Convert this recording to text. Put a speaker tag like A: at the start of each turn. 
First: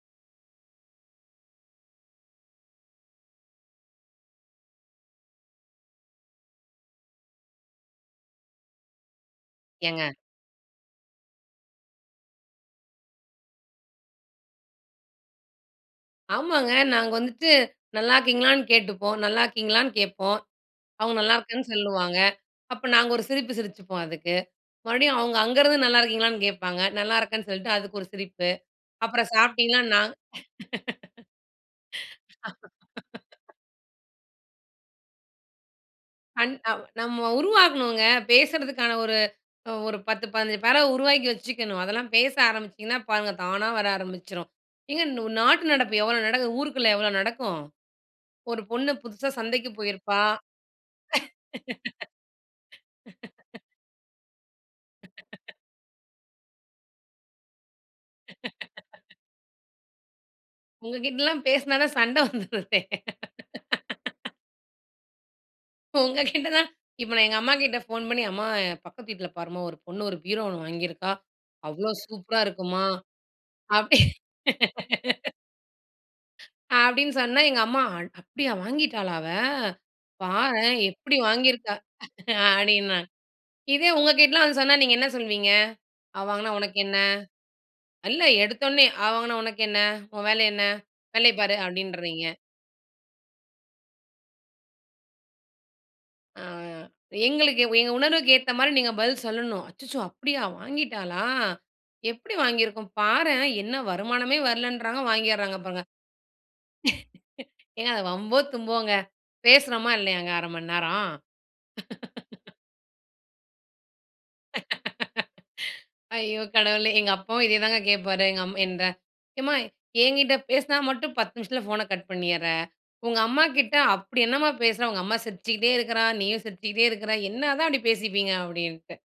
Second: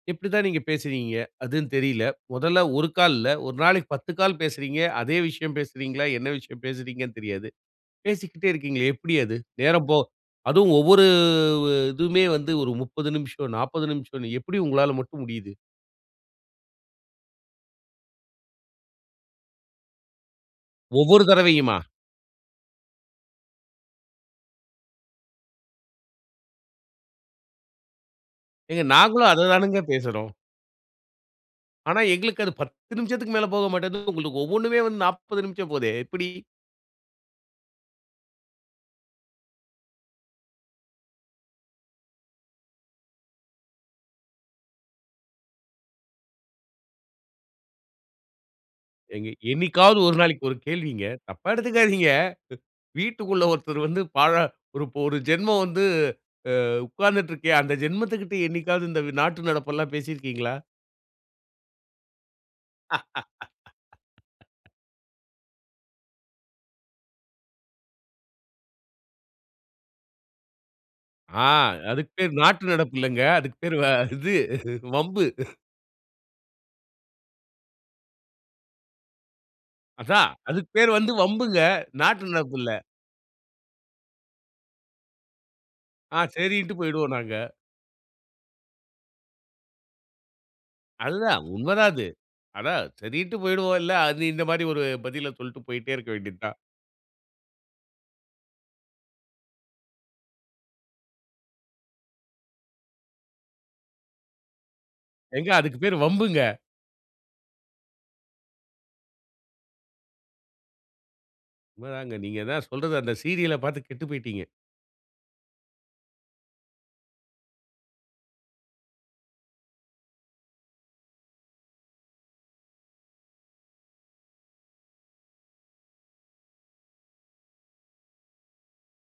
A: இப்படி தான் நீங்க பேசுவீங்க? அதுந்தெரியல. மொதல்ல 1 கால் இல்ல, ஒரு நாளைக்கு 10 கால் பேசுறீங்க. அதே விஷயம் பேசுறீங்களா? என்ன விஷயம் பேசுறீங்கன்னு தெரியாது. பேசிக்கிட்டே இருக்கீங்களே எப்படி அது? நேரம் போ
B: ஏங்க
A: அதுவும் ஒவ்வொரு இதுவுமே வந்து ஒரு 30 நிமிஷம் 40 நிமிஷம்னு எப்படி உங்களால மட்டும் முடியுது?
B: ஆமாங்க. நாங்க வந்துட்டு, நல்லா இருக்கீங்களான்னு கேட்டுப்போம். நல்லா இருக்கீங்களான்னு கேட்போம். அவுங்க
A: ஒவ்வொரு
B: நல்லா இருக்கேன்னு
A: தரவையுமா?
B: சொல்லுவாங்க. அப்ப நாங்க ஒரு சிரிப்பு சிரிச்சுப்போம், அதுக்கு. மறுபடியும் அவுங்க அங்கருந்து நல்லா இருக்கீங்களான்னு கேட்பாங்க. நல்லா இருக்கேன்னு சொல்ட்டு, அதுக்கு ஒரு சிரிப்பு.
A: ஏங்க, நாங்களும்
B: அப்புறம்
A: அத
B: சாப்டீங்களா
A: தானங்க
B: நான்
A: பேசுறோம்! ஆனா, எங்களுக்கு அது 10 நிமிஷத்திக்கு மேல போக மாட்டேங்குது, உங்களுக்கு ஒவ்வொன்னுமே வந்து 40 நிமிஷம் போதே! எப்படி?
B: கண் அ நம்ம உருவாக்கனுங்க. பேசுறதுக்கான ஒரு ஒரு 10, 15 பேராவ உருவாக்கி வச்சுக்கணும். அதெல்லாம் பேச ஆரம்பிச்சீங்கனா பாருங்க, தானா வர ஆரம்பிச்சுரும். ஏங்க நு நாட்டு நடப்பு எவ்வளோ நடக்குது? ஊருக்குள்ள எவ்வளோ நடக்கும்? ஒரு பொண்ணு
A: ஏங்க,
B: புதுசா சந்தைக்கு
A: என்னைக்காவது ஒரு
B: போயிருப்பா
A: நாளைக்கு, ஒரு கேள்விங்க. தப்பா எடுத்துக்காதீங்க. வீட்டுக்குள்ள ஒருத்தர் வந்து, பாழ ஒரு ஜென்மம் வந்து ஆ உக்காந்துட்ருக்கே. அந்த ஜென்மத்துக்கிட்ட என்னைக்காவது இந்த நாட்டு நடப்பெல்லாம் பேசியிருக்கீங்களா?
B: உங்ககிட்லலாம் பேசுனா தான் சண்ட வந்துருதே! உங்க கிட்ட தான் இப்போ நான் எங்கம்மாகிட்ட ஃபோன் பண்ணி," அம்மா என் பக்கத்து வீட்ல பாரும்மா! ஒரு பொண்ணு ஒரு பீரோ 1 வாங்கியிருக்கா,
A: ஆ!
B: அவ்வளோ
A: அதுக்கு பேர்
B: சூப்பரா
A: நாட்டு,
B: இருக்குமா"
A: நடப்பு இல்லைங்க, அதுக்கு பேர் வ
B: அப்படி
A: இது, வம்பு.
B: அப்படின்னு சொன்னா எங்கம்மா, "அட் அப்படியா! வாங்கிட்டாளா அவ!
A: அதான், அதுக்கு
B: பாரேன்!
A: பேரு வந்து
B: எப்படி
A: வம்புங்க.
B: வாங்கியிருக்கா?"
A: நாட்டு நடப்பில்ல.
B: அப்டின்னுவங்க, இதே உங்க கிட்டலாம் வந்து சொன்னா, நீங்க என்ன சொல்வீங்க?
A: ஆ,
B: அவ வாங்கினா
A: சரின்ட்டு
B: உனக்கென்ன?
A: போயிடுவோம் நாங்க.
B: இல்ல எடுத்தோன்னே, அவ வாங்கினா உனக்கென்ன? உன் வேலை என்ன? வேலைய
A: அதுதான்,
B: பாரு
A: உண்மைதான் அது.
B: அப்படீன்றீங்க.
A: அதான், சரின்ட்டு போயிடுவோம்ல, அது இந்த மாரி ஒரு பதில சொல்லிட்டு போயிட்டே இருக்க வேண்டியது
B: ஆ
A: தான்.
B: எங்களுக்கு வ எங்க உணர்வுக்கேத்தா மாதிரி நீங்க பதில் சொல்லணும். "அச்சச்சோ! அப்படியா வாங்கிட்டாளா? எப்படி வாங்கியிருக்கும்? பாரேன், என்ன வருமானமே வரலன்றாங்க!
A: ஏங்க,
B: வாங்கியர்றாங்க
A: அதுக்கு
B: பாருங்க."
A: பேரு வம்புங்க.
B: ஏங்க, அது வம்போ தும்போங்க, பேசுறோமா? இல்லையாங்க? 1/2 மணிநேரம்?
A: உண்மைதாங்க, நீங்க தான் சொல்றது அந்த சீரியல பாத்து கெட்டு போய்ட்டீங்க.
B: ஐயோ கடவுளே! எங்கப்பாவும் இதே தாங்க கேட்பாரு, எங்கம்மா இந்த "எம்மா! என்கிட்ட பேசினா மட்டும் 10 நிமிஷத்தில ஃபோன கட் பண்ணீர்ற. உங்கம்மாகிட்ட, அப்படி என்னாம்மா பேசுற? உங்கம்மா சிரிச்சுக்கிட்டே இருக்கிறா! நீயும் சிரிச்சுக்கிட்டே இருக்கிற! என்னதான் அப்படி பேசிப்பீங்க" அப்படின்னுட்டு.